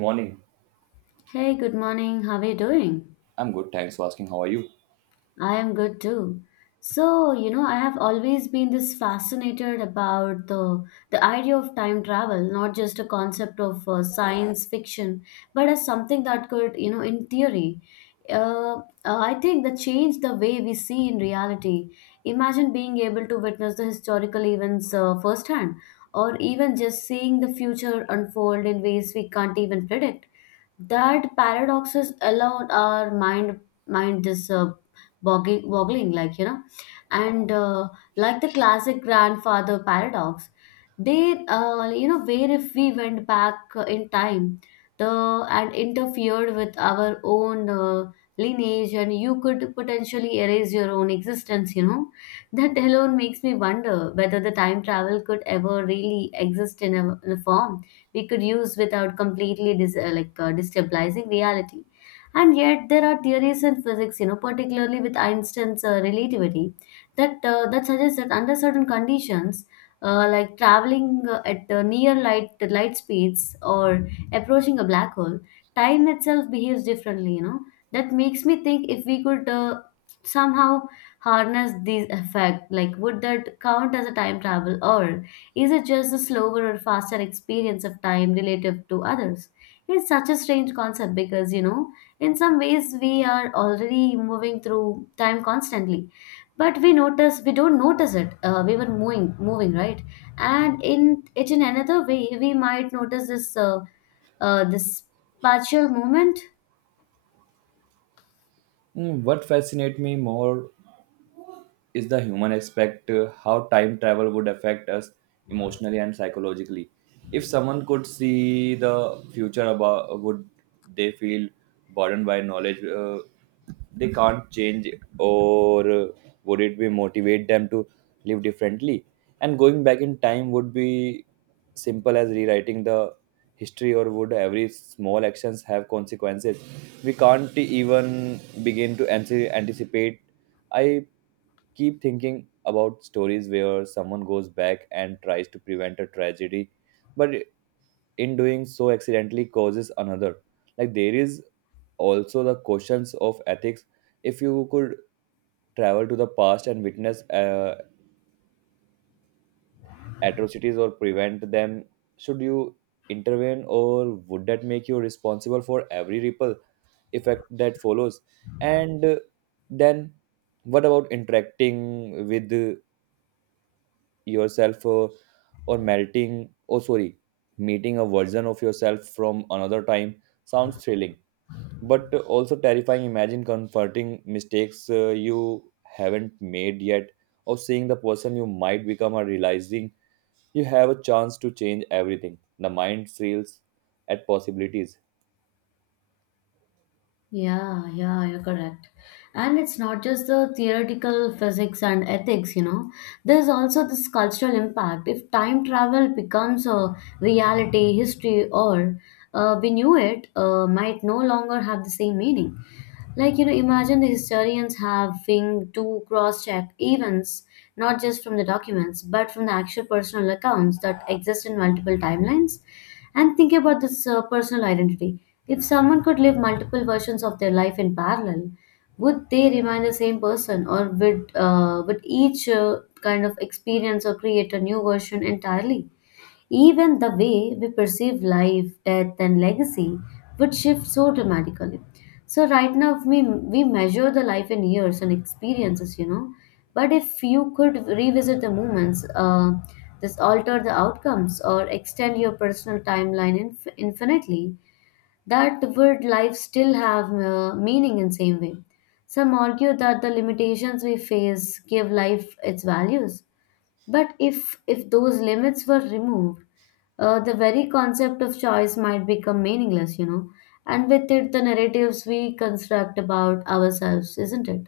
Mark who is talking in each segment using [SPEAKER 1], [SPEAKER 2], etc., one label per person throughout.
[SPEAKER 1] Morning.
[SPEAKER 2] Hey, good morning. How are you doing?
[SPEAKER 1] I'm good, thanks for asking. How are you?
[SPEAKER 2] I am good too. So, I have always been this fascinated about the idea of time travel, not just a concept of science fiction, but as something that could, in theory, uh, uh, I think that changed the way we see in reality. Imagine being able to witness the historical events firsthand, or even just seeing the future unfold in ways we can't even predict that paradoxes alone our mind this boggling and like the classic grandfather paradox they where if we went back in time the and interfered with our own lineage and you could potentially erase your own existence. That alone makes me wonder whether the time travel could ever really exist in a form we could use without completely destabilizing reality. And yet, there are theories in physics, particularly with Einstein's relativity, that suggests that under certain conditions, like traveling at near light speeds or approaching a black hole, time itself behaves differently. That makes me think if we could somehow harness these effect, like would that count as a time travel, or is it just a slower or faster experience of time relative to others? It's such a strange concept because in some ways, we are already moving through time constantly, but we don't notice it. We were moving, moving, right? And in another way, we might notice this partial movement.
[SPEAKER 1] Mm, what fascinates me more is the human aspect, how time travel would affect us emotionally and psychologically. If someone could see the future, about would they feel burdened by knowledge they can't change, or would it be motivate them to live differently? And going back in time would be simple as rewriting the history, or would every small actions have consequences we can't even begin to anticipate? I keep thinking about stories where someone goes back and tries to prevent a tragedy, but in doing so, accidentally causes another. Like, there is also the questions of ethics. If you could travel to the past and witness atrocities or prevent them, should you intervene, or would that make you responsible for every ripple effect that follows? And uh, then, what about interacting with yourself, or melting oh sorry meeting a version of yourself from another time? Sounds thrilling but also terrifying. Imagine confronting mistakes you haven't made yet, or seeing the person you might become, or realizing you have a chance to change everything. The mind thrills at possibilities.
[SPEAKER 2] Yeah, yeah, you're correct. And it's not just the theoretical physics and ethics. There's also this cultural impact. If time travel becomes a reality, history, or we knew it, might no longer have the same meaning. Like, imagine the historians having to cross check events, not just from the documents, but from the actual personal accounts that exist in multiple timelines. And think about this personal identity. If someone could live multiple versions of their life in parallel, would they remain the same person, or would each kind of experience or create a new version entirely? Even the way we perceive life, death, and legacy would shift so dramatically. So, right now, we measure the life in years and experiences. But if you could revisit the moments, just alter the outcomes, or extend your personal timeline infinitely, that would life still have meaning in same way? Some argue that the limitations we face give life its values but if those limits were removed, the very concept of choice might become meaningless, and with it the narratives we construct about ourselves, isn't it?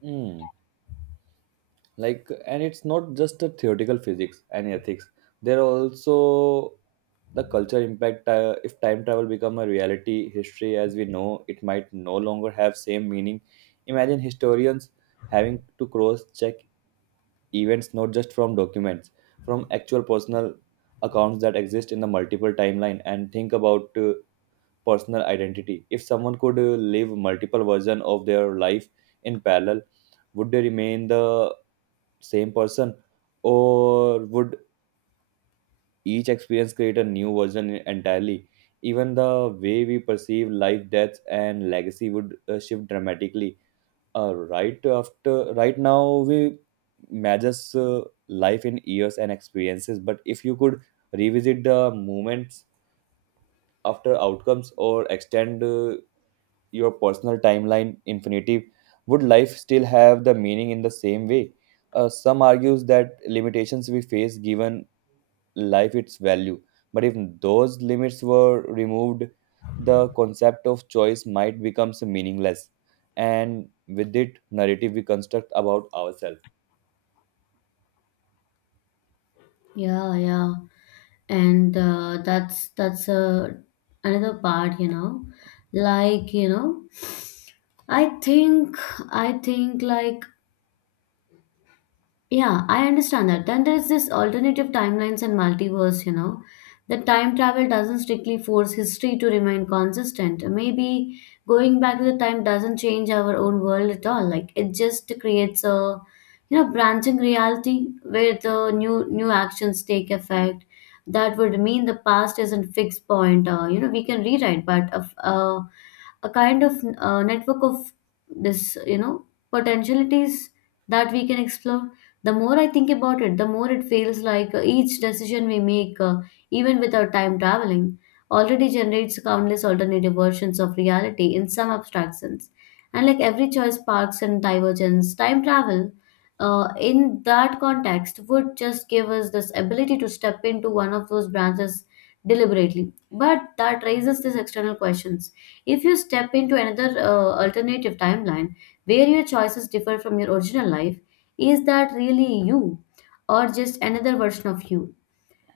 [SPEAKER 1] Hmm. Like, and it's not just the theoretical physics and ethics, there are also the culture impact. If time travel become a reality, history as we know it might no longer have same meaning. Imagine historians having to cross check events, not just from documents, from actual personal accounts that exist in the multiple timeline. And think about personal identity. If someone could live multiple version of their life in parallel, would they remain the same person, or would each experience create a new version entirely? Even the way we perceive life, death and legacy would shift dramatically. Right now we measures life in years and experiences, but if you could revisit the moments, after outcomes, or extend your personal timeline infinity, would life still have the meaning in the same way? Some argues that limitations we face given life its value. But if those limits were removed, the concept of choice might become meaningless, and with it, narrative we construct about ourselves.
[SPEAKER 2] Yeah, yeah, and that's another part, like you know, I think I think like Yeah, I understand that. Then there's this alternative timelines and multiverse. That time travel doesn't strictly force history to remain consistent. Maybe going back to the time doesn't change our own world at all. Like it just creates a, branching reality where the new new actions take effect. That would mean the past isn't fixed point. We can rewrite, but of a kind of network of this, you know, potentialities that we can explore. The more I think about it, the more it feels like each decision we make, even without time traveling, already generates countless alternative versions of reality in some abstract sense. And like every choice sparks and divergence, time travel, in that context, would just give us this ability to step into one of those branches deliberately. But that raises these external questions. If you step into another alternative timeline where your choices differ from your original life, is that really you, or just another version of you?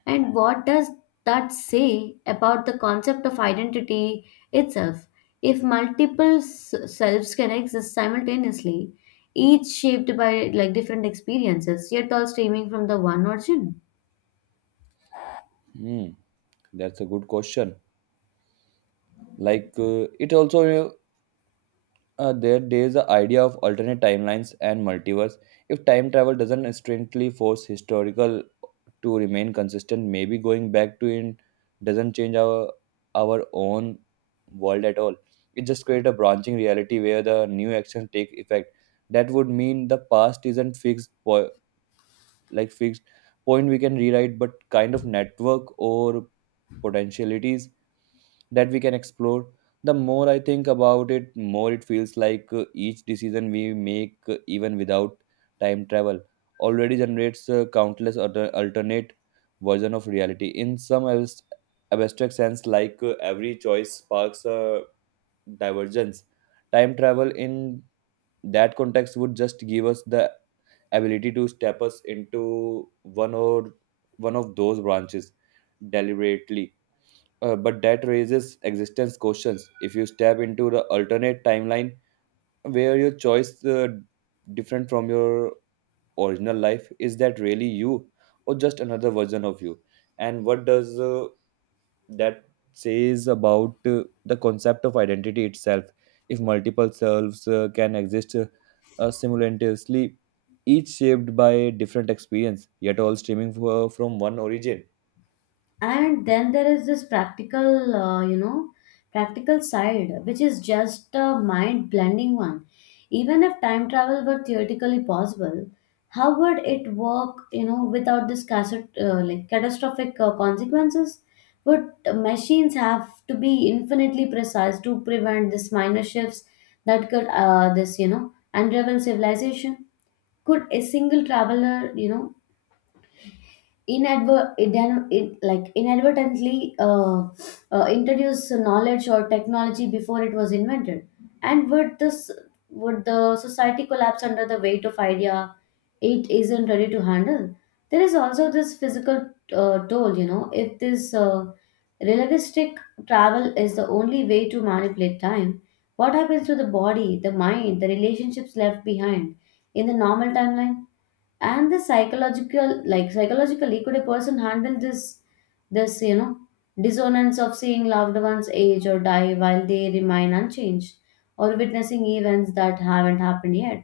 [SPEAKER 2] And what does that say about the concept of identity itself? If multiple selves can exist simultaneously, each shaped by like different experiences, yet all streaming from the one origin?
[SPEAKER 1] Hmm, that's a good question. Like, it also, there is the idea of alternate timelines and multiverse. If time travel doesn't strictly force historical to remain consistent. Maybe going back to it doesn't change our own world at all. It just creates a branching reality where the new actions take effect. That would mean the past isn't fixed, fixed point we can rewrite, but kind of network or potentialities that we can explore. The more I think about it, more it feels like, each decision we make, even without time travel, already generates countless alternate version of reality in some abstract sense. Like, every choice sparks a divergence. Time travel in that context would just give us the ability to step us into one of those branches deliberately. But that raises existence questions. If you step into the alternate timeline where your choice different from your original life, is that really you, or just another version of you? And what does that says about the concept of identity itself? If multiple selves can exist, simultaneously, each shaped by different experience, yet all streaming from one origin.
[SPEAKER 2] And then there is this practical you know practical side which is just a mind blending one. Even if time travel were theoretically possible, how would it work without this cassette, like catastrophic consequences? Would machines have to be infinitely precise to prevent this minor shifts that could this you know unravel civilization? Could a single traveler inadver- idan- in, like inadvertently introduce knowledge or technology before it was invented? And would this would the society collapse under the weight of idea it isn't ready to handle? There is also this physical toll. If this relativistic travel is the only way to manipulate time, what happens to the body, the mind, the relationships left behind in the normal timeline? And the psychologically, could a person handle this dissonance of seeing loved ones age or die while they remain unchanged, or witnessing events that haven't happened yet,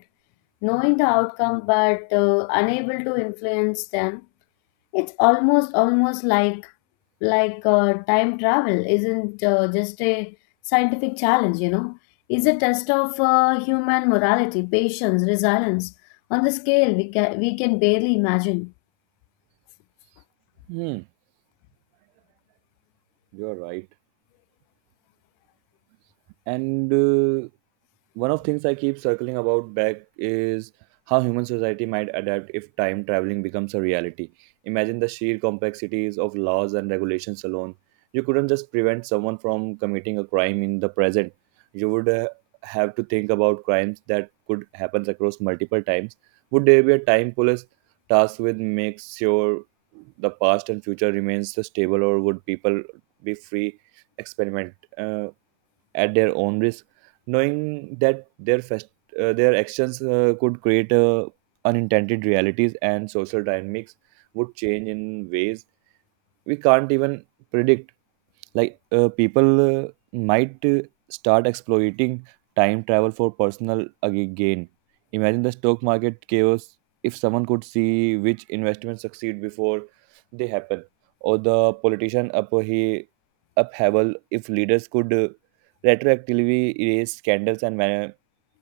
[SPEAKER 2] knowing the outcome but unable to influence them? It's almost like time travel isn't just a scientific challenge, It's a test of human morality, patience, resilience on the scale we can barely imagine.
[SPEAKER 1] Hmm, you're right. and One of things I keep circling about back is how human society might adapt if time traveling becomes a reality. Imagine the sheer complexities of laws and regulations alone. You couldn't just prevent someone from committing a crime in the present. You would have to think about crimes that could happen across multiple times. Would there be a time police tasked with make sure the past and future remains stable, or would people be free experiment? At their own risk, knowing that their actions could create unintended realities, and social dynamics would change in ways we can't even predict. Like, people might start exploiting time travel for personal gain. Imagine the stock market chaos if someone could see which investments succeed before they happen, or the politician up he upheaval if leaders could retroactively erase scandals and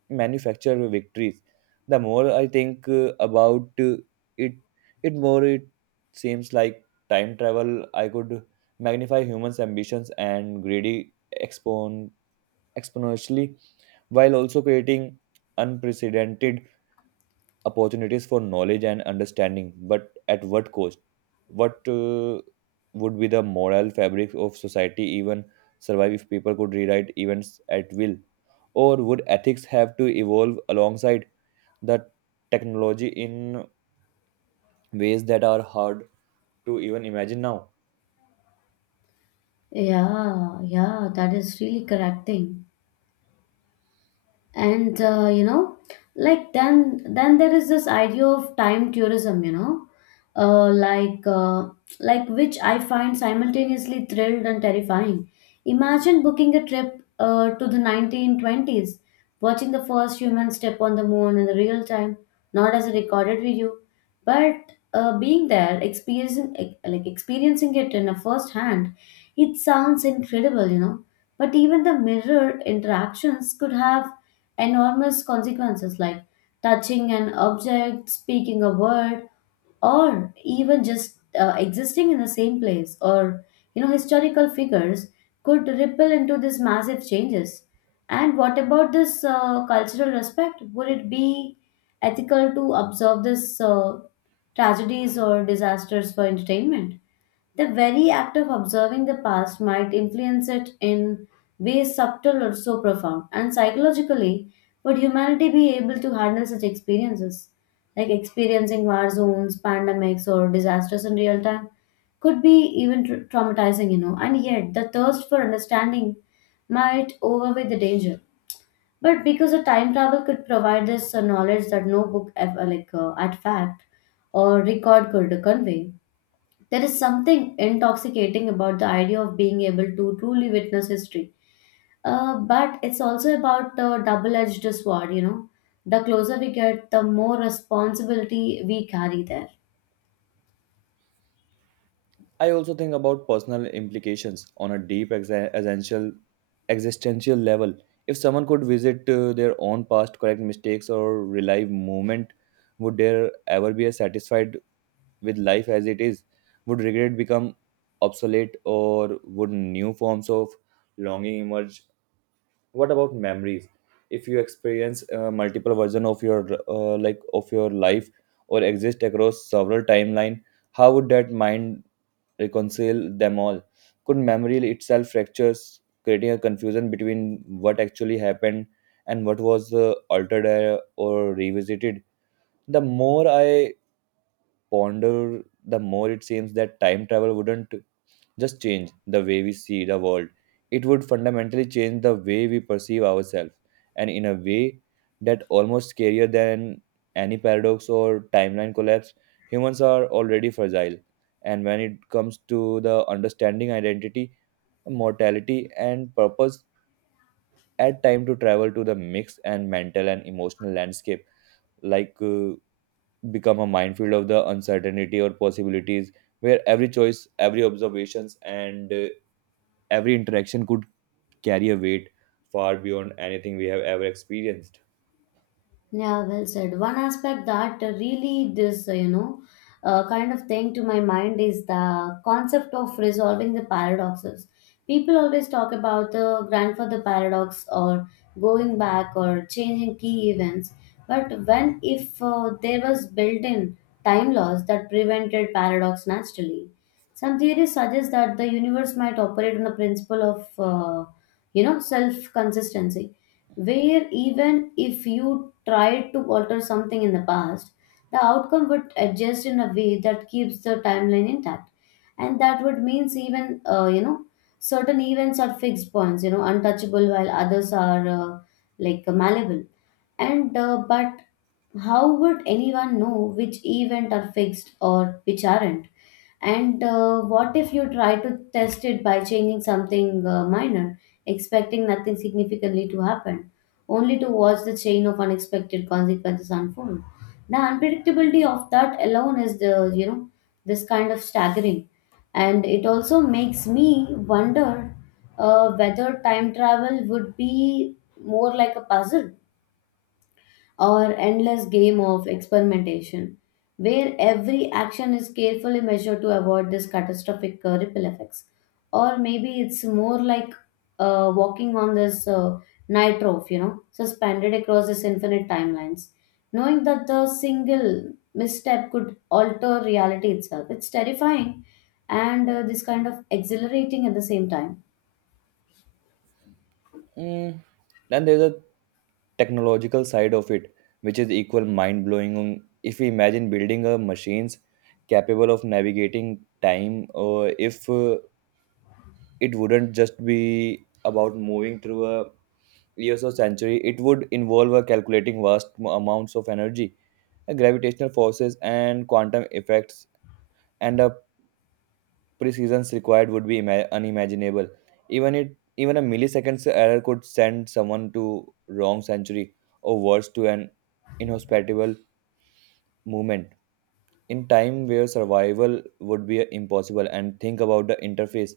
[SPEAKER 1] manufacture victories. The more I think about it, it more it seems like time travel. I could magnify humans' ambitions and greedy, expon- exponentially, while also creating unprecedented opportunities for knowledge and understanding. But at what cost? What Would be the moral fabric of society even survive if people could rewrite events at will? Or would ethics have to evolve alongside the technology in ways that are hard to even imagine now?
[SPEAKER 2] Yeah, yeah, that is really correct thing. And then there is this idea of time tourism, uh, like uh, which I find simultaneously thrilled and terrifying. Imagine booking a trip to the 1920s, watching the first human step on the moon in the real time, not as a recorded video but being there experiencing experiencing it in a first hand. It sounds incredible, but even the mirror interactions could have enormous consequences, like touching an object, speaking a word, or even just existing in the same place or historical figures could ripple into these massive changes. And what about this cultural respect? Would it be ethical to observe this tragedies or disasters for entertainment? The very act of observing the past might influence it in ways subtle or so profound. And psychologically, would humanity be able to handle such experiences? Like experiencing war zones, pandemics, or disasters in real time could be even traumatizing. And yet, the thirst for understanding might overweigh the danger. But because a time travel could provide this knowledge that no book ever, at fact or record could convey, there is something intoxicating about the idea of being able to truly witness history. But it's also about a double edged sword. The closer we get, the more responsibility we carry there.
[SPEAKER 1] I also think about personal implications on a deep, essential existential level. If someone could visit their own past, correct mistakes, or relive moment, would there ever be a satisfied with life as it is? Would regret become obsolete, or would new forms of longing emerge? What about memories? If you experience multiple version of your like of your life, or exist across several timeline, how would that mind reconcile them all? Could memory itself fractures, creating a confusion between what actually happened and what was altered or revisited? The more I ponder, the more it seems that time travel wouldn't just change the way we see the world, it would fundamentally change the way we perceive ourselves, and in a way that almost scarier than any paradox or timeline collapse. Humans are already fragile, and when it comes to the understanding identity, mortality, and purpose, add time to travel to the mix and mental and emotional landscape, like uh, become a minefield of the uncertainty or possibilities, where every choice, every observations, and every interaction could carry a weight far beyond anything we have ever experienced.
[SPEAKER 2] Yeah, well said. One aspect that really this, kind of thing to my mind is the concept of resolving the paradoxes. People always talk about the grandfather paradox or going back or changing key events. But when if there was built-in time laws that prevented paradox naturally? Some theories suggest that the universe might operate on the principle of, self-consistency where even if you tried to alter something in the past, the outcome would adjust in a way that keeps the timeline intact. And that would means even, certain events are fixed points, untouchable while others are malleable. And but how would anyone know which event are fixed or which aren't? And what if you try to test it by changing something minor, expecting nothing significantly to happen? Only to watch the chain of unexpected consequences unfold. The unpredictability of that alone is the this kind of staggering, and it also makes me wonder whether time travel would be more like a puzzle or endless game of experimentation, where every action is carefully measured to avoid this catastrophic ripple effects. Or maybe it's more like walking on this night, suspended across this infinite timelines, knowing that the single misstep could alter reality itself. It's terrifying and this kind of exhilarating at the same time.
[SPEAKER 1] Mm, then there's a technological side of it, which is equal mind blowing. If we imagine building a machines capable of navigating time, or if it wouldn't just be about moving through a years or century. It would involve a calculating vast amounts of energy, gravitational forces, and quantum effects, and a precisions required would be unimaginable. Even a milliseconds error could send someone to wrong century, or worse to an inhospitable movement. In time where survival would be impossible. And think about the interface.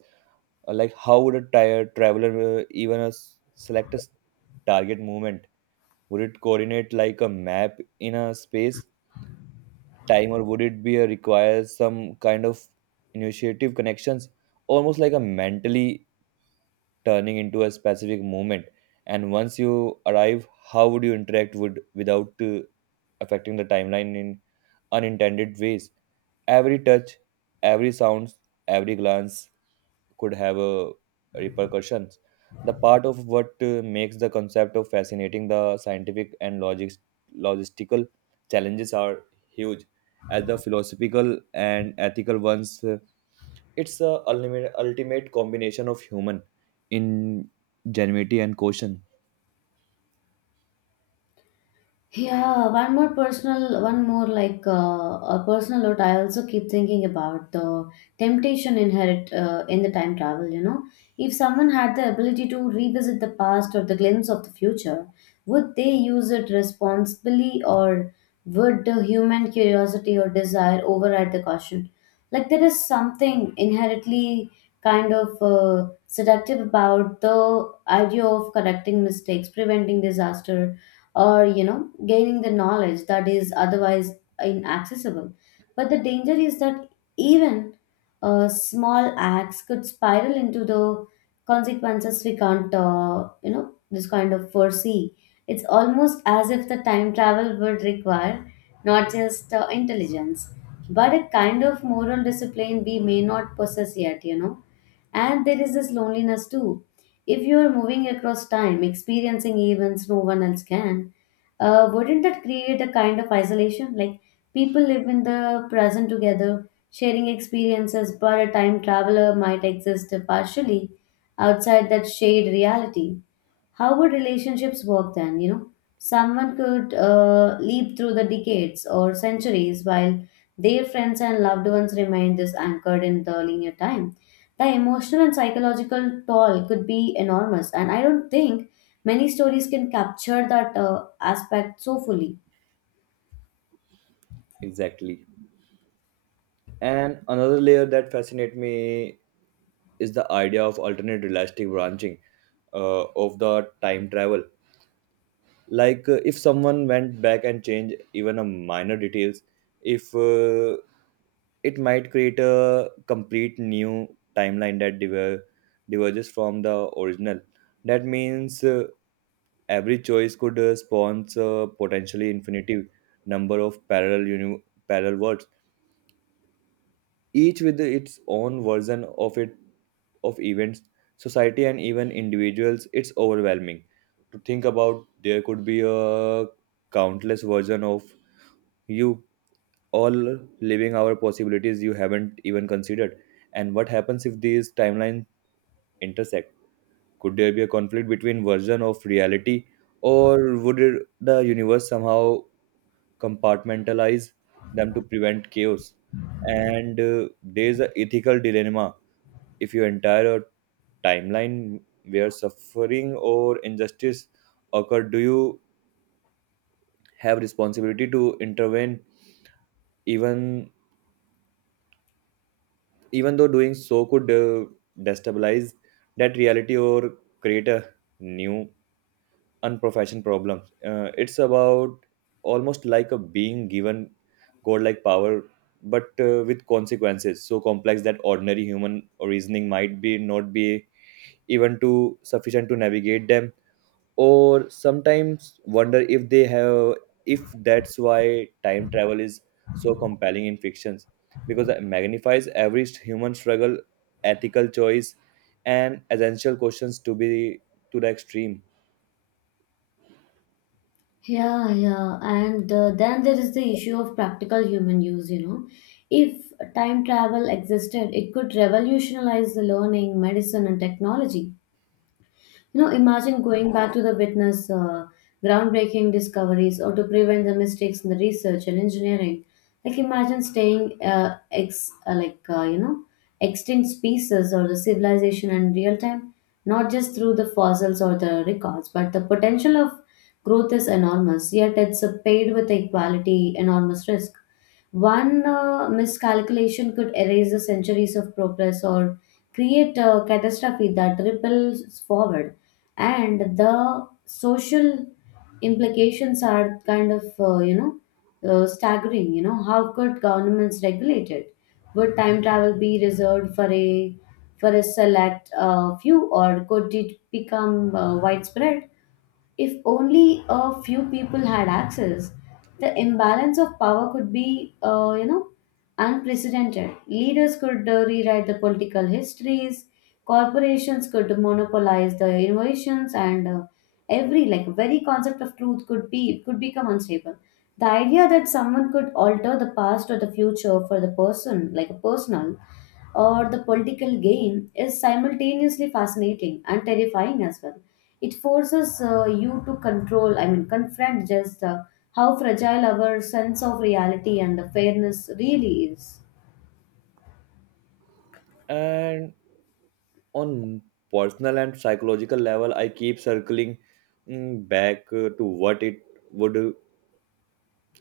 [SPEAKER 1] How would a tire traveler even select target movement? Would it coordinate like a map in a space time, or would it be a require some kind of initiative connections, almost like a mentally turning into a specific moment? And once you arrive, how would you interact would without affecting the timeline in unintended ways? Every touch, every sound, every glance could have a repercussions. The part of what makes the concept of fascinating, the scientific and logic logistical challenges are huge as the philosophical and ethical ones. It's the ultimate, ultimate combination of human ingenuity and caution.
[SPEAKER 2] Yeah, one more a personal note. I also keep thinking about the temptation inherent in the time travel. You know, if someone had the ability to revisit the past or the glimpse of the future, would they use it responsibly or would the human curiosity or desire override the caution? Like there is something inherently kind of seductive about the idea of correcting mistakes, preventing disaster or gaining the knowledge that is otherwise inaccessible, but the danger is that even small acts could spiral into the consequences we can't this kind of foresee. It's almost as if the time travel would require not just intelligence but a kind of moral discipline we may not possess yet, you know. And there is this loneliness too. If you are moving across time, experiencing events no one else can, wouldn't that create a kind of isolation? Like people live in the present together, sharing experiences, but a time traveler might exist partially outside that shared reality. How would relationships work then? You know, someone could leap through the decades or centuries while their friends and loved ones remain this anchored in the linear time. The emotional and psychological toll could be enormous, and I don't think many stories can capture that aspect so fully.
[SPEAKER 1] Exactly. And another layer that fascinates me is the idea of alternate realistic branching of the time travel. Like, if someone went back and changed even a minor details, if it might create a complete new timeline that diverges from the original. That means Every choice could spawn a potentially infinity number of parallel worlds, each with its own version of it of events, society, and even individuals. It's overwhelming to think about. There could be a countless version of you, all living our possibilities you haven't even considered. And what happens if these timelines intersect? Could there be a conflict between version of reality, or would it, the universe somehow compartmentalize them to prevent chaos? And there's an ethical dilemma. If you entire timeline where suffering or injustice occur, do you have responsibility to intervene, even even though doing so could destabilize that reality or create a new Unprofessional problems it's about almost like a being given godlike power but with consequences so complex that ordinary human reasoning might be not be even too sufficient to navigate them, or sometimes wonder if they have, if that's why time travel is so compelling in fictions, because it magnifies every human struggle, ethical choice, and essential questions to be to the extreme.
[SPEAKER 2] Yeah, yeah. And then there is the issue of practical human use, you know. If time travel existed, it could revolutionize the learning, medicine, and technology. You know, imagine going back to the witness groundbreaking discoveries or to prevent the mistakes in the research and engineering. Like imagine staying ex like you know extinct species or the civilization in real time, not just through the fossils or the records, but the potential of growth is enormous. Yet it's paid with equality enormous risk. One miscalculation could erase the centuries of progress or create a catastrophe that ripples forward. And the social implications are kind of, staggering. You know, how could governments regulate it? Would time travel be reserved for a select few, or could it become widespread? If only a few people had access, the imbalance of power could be, unprecedented. Leaders could rewrite the political histories, corporations could monopolize the innovations, and every like very concept of truth could become unstable. The idea that someone could alter the past or the future for the person, like a personal or the political gain, is simultaneously fascinating and terrifying as well. It forces you to control, I mean, confront just how fragile our sense of reality and the fairness really is.
[SPEAKER 1] And on personal and psychological level, I keep circling back to what it would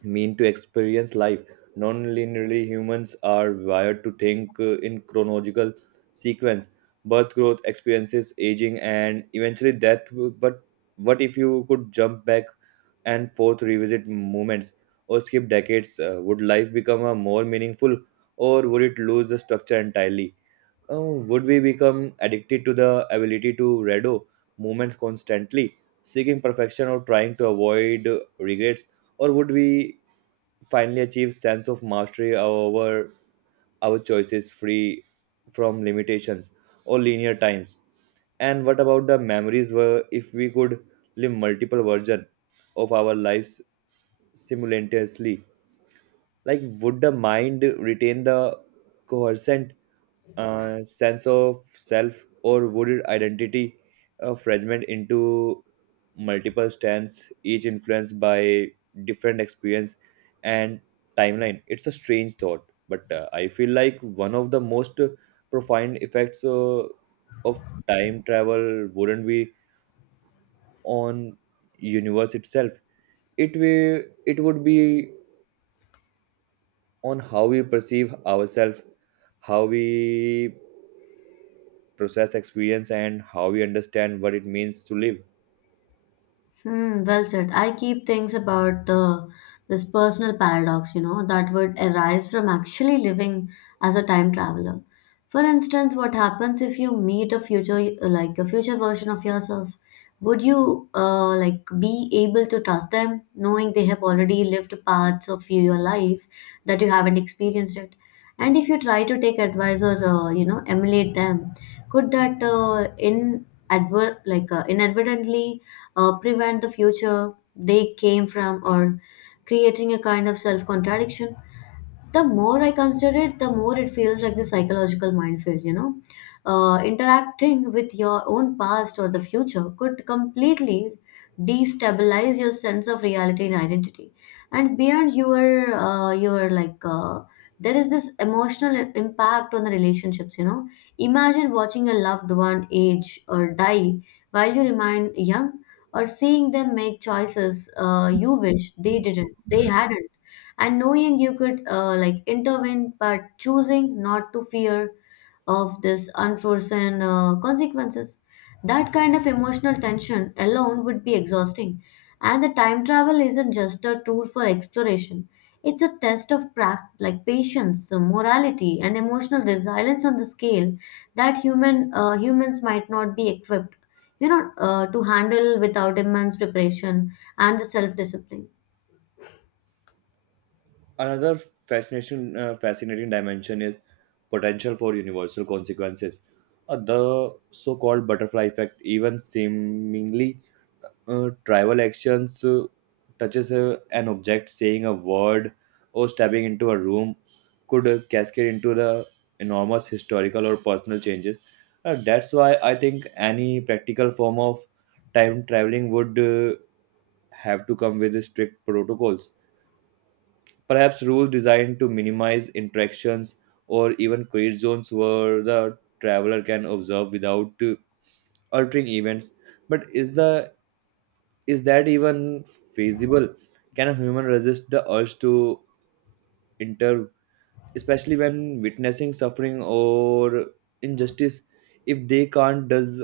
[SPEAKER 1] mean to experience life non-linearly. Humans are wired to think in chronological sequence: birth, growth, experiences, aging, and eventually death. But what if you could jump back and forth, revisit moments or skip decades? Uh, would life become a more meaningful, or would it lose the structure entirely? Uh, would we become addicted to the ability to redo moments constantly, seeking perfection or trying to avoid regrets, or would we finally achieve sense of mastery over our choices, free from limitations or linear times? And what about the memories were, if we could live multiple versions of our lives simultaneously? Like would the mind retain the coherent sense of self, or would identity fragment into multiple strands, each influenced by different experience and timeline. It's a strange thought, but I feel like one of the most profound effects of time travel wouldn't be on universe itself. It would be on how we perceive ourselves, how we process experience, and how we understand what it means to live.
[SPEAKER 2] Hmm, well said. I keep things about the this personal paradox, you know, that would arise from actually living as a time traveler. For instance, what happens if you meet a future like a future version of yourself? Would you be able to trust them, knowing they have already lived parts of your life that you haven't experienced it? And if you try to take advice or emulate them, could that in adver- like inadvertently prevent the future they came from or creating a kind of self contradiction? The more I consider it, the more it feels like the psychological minefield, you know. Interacting with your own past or the future could completely destabilize your sense of reality and identity. And beyond there is this emotional impact on the relationships, you know. Imagine watching a loved one age or die while you remain young, or seeing them make choices you wish they hadn't, and knowing you could intervene but choosing not to, fear of this unforeseen consequences. That kind of emotional tension alone would be exhausting. And the time travel isn't just a tool for exploration, it's a test of patience, morality and emotional resilience on the scale that humans might not be equipped, you know, to handle without immense preparation and the self discipline.
[SPEAKER 1] Another fascinating dimension is potential for universal consequences. The so called butterfly effect, even seemingly trivial actions, touches an object, saying a word, or stepping into a room, could cascade into the enormous historical or personal changes. That's why I think any practical form of time traveling would have to come with strict protocols. Perhaps rules designed to minimize interactions, or even create zones where the traveler can observe without altering events. But is that even feasible? Can a human resist the urge to intervene, especially when witnessing suffering or injustice? If they can't, does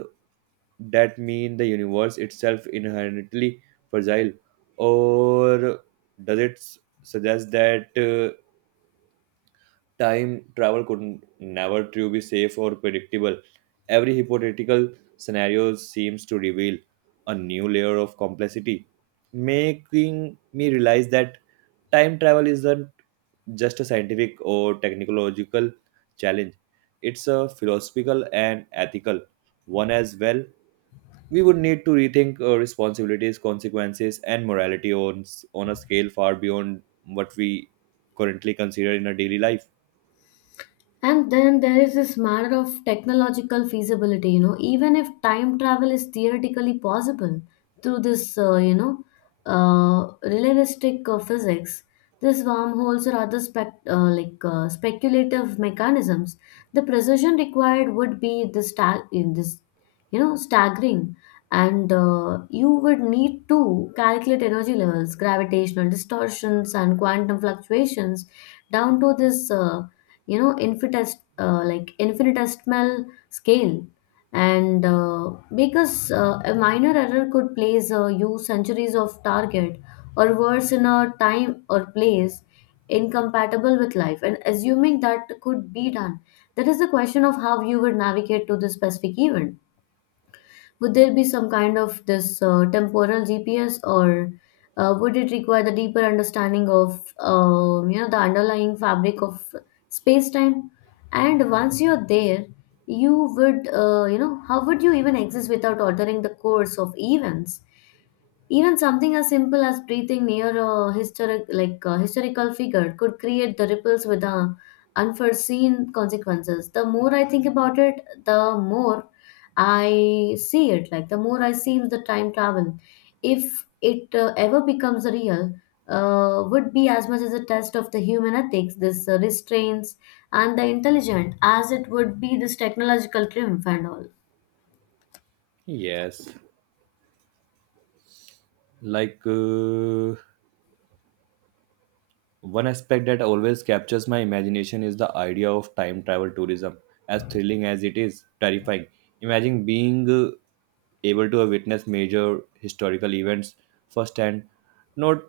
[SPEAKER 1] that mean the universe itself inherently fragile, or does it suggest that time travel could never truly be safe or predictable. Every hypothetical scenario seems to reveal a new layer of complexity, making me realize that time travel isn't just a scientific or technological challenge. It's a philosophical and ethical one as well. We would need to rethink our responsibilities, consequences, and morality on a scale far beyond what we currently consider in our daily life.
[SPEAKER 2] And then there is this matter of technological feasibility, you know, even if time travel is theoretically possible through this, relativistic physics, this wormholes or other speculative mechanisms, the precision required would be this stag in this, you know, staggering, and you would need to calculate energy levels, gravitational distortions, and quantum fluctuations down to this. You know infinitest like Infinitesimal scale, and because a minor error could place you centuries of target, or worse, in a time or place incompatible with life. And assuming that could be done, that is the question of how you would navigate to this specific event. Would there be some kind of this temporal GPS, or would it require the deeper understanding of the underlying fabric of space time? And once you're there, you would how would you even exist without altering the course of events? Even something as simple as breathing near a historical figure, could create the ripples with the unforeseen consequences. The more I think about it, the more I see it. Like the more I see the time travel, if it ever becomes real, would be as much as a test of the human ethics, this restraints, and the intelligent as it would be this technological triumph and all.
[SPEAKER 1] Yes, like uh, one aspect that always captures my imagination is the idea of time travel tourism. As thrilling as it is, terrifying. Imagine being able to witness major historical events firsthand, not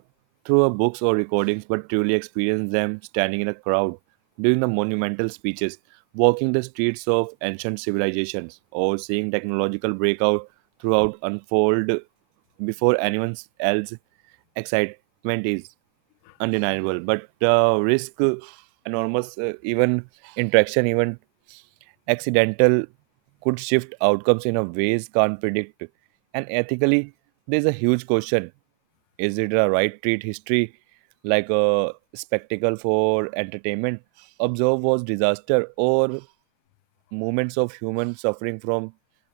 [SPEAKER 1] through a books or recordings, but truly experience them standing in a crowd, doing the monumental speeches, walking the streets of ancient civilizations, or seeing technological breakout throughout unfold before anyone else. Excitement is undeniable, but risk enormous, even interaction, even accidental, could shift outcomes in a ways can't predict. And ethically, there's a huge question: is it a right treat history like a spectacle for entertainment, observe was disaster or moments of human suffering from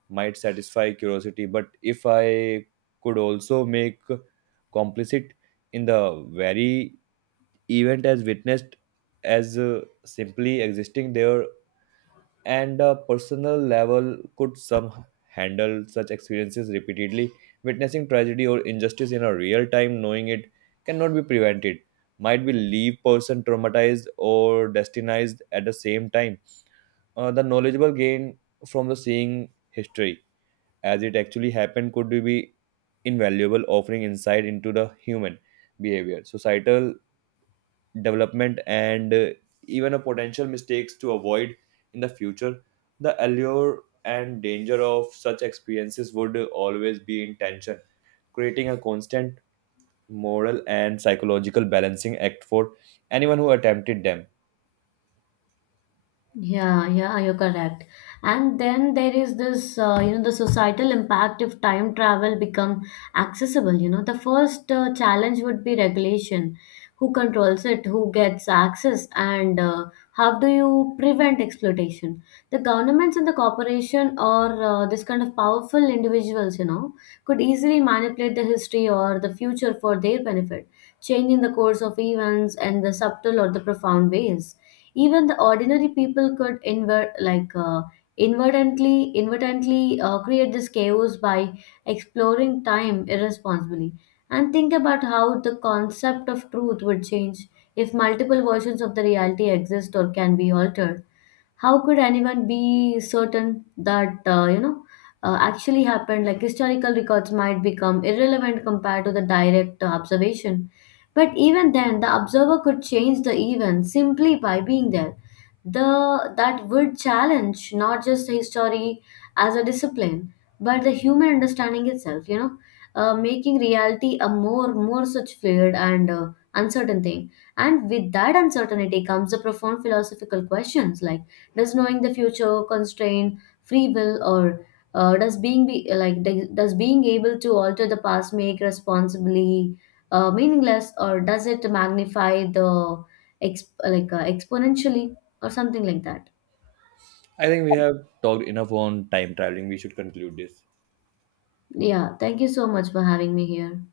[SPEAKER 1] might satisfy curiosity, but if I could also make complicit in the very event as witnessed, as simply existing there. And a personal level, could some handle such experiences repeatedly, witnessing tragedy or injustice in a real time knowing it cannot be prevented, might be leave person traumatized or destinized at the same time. The knowledgeable gain from the seeing history as it actually happened could be invaluable, offering insight into the human behavior, societal development, and even a potential mistakes to avoid in the future. The allure and danger of such experiences would always be in tension, creating a constant moral and psychological balancing act for anyone who attempted them.
[SPEAKER 2] Yeah, yeah, you're correct. And then there is this, the societal impact if time travel become accessible. You know, the first challenge would be regulation. Who controls it? Who gets access? And how do you prevent exploitation? The governments and the corporation or this kind of powerful individuals, you know, could easily manipulate the history or the future for their benefit, changing the course of events in the subtle or the profound ways. Even the ordinary people could invert like inadvertently inadvertently create this chaos by exploring time irresponsibly. And think about how the concept of truth would change if multiple versions of the reality exist or can be altered. How could anyone be certain that actually happened? Like historical records might become irrelevant compared to the direct observation, but even then the observer could change the event simply by being there. The That would challenge not just history as a discipline, but the human understanding itself, you know, making reality a more such fluid and uncertain thing. And with that uncertainty comes the profound philosophical questions, like does knowing the future constrain free will, or does being be like d- does being able to alter the past make responsibly meaningless, or does it magnify the exponentially or something like that?
[SPEAKER 1] I think we have talked enough on time traveling, we should conclude this.
[SPEAKER 2] Yeah, thank you so much for having me here.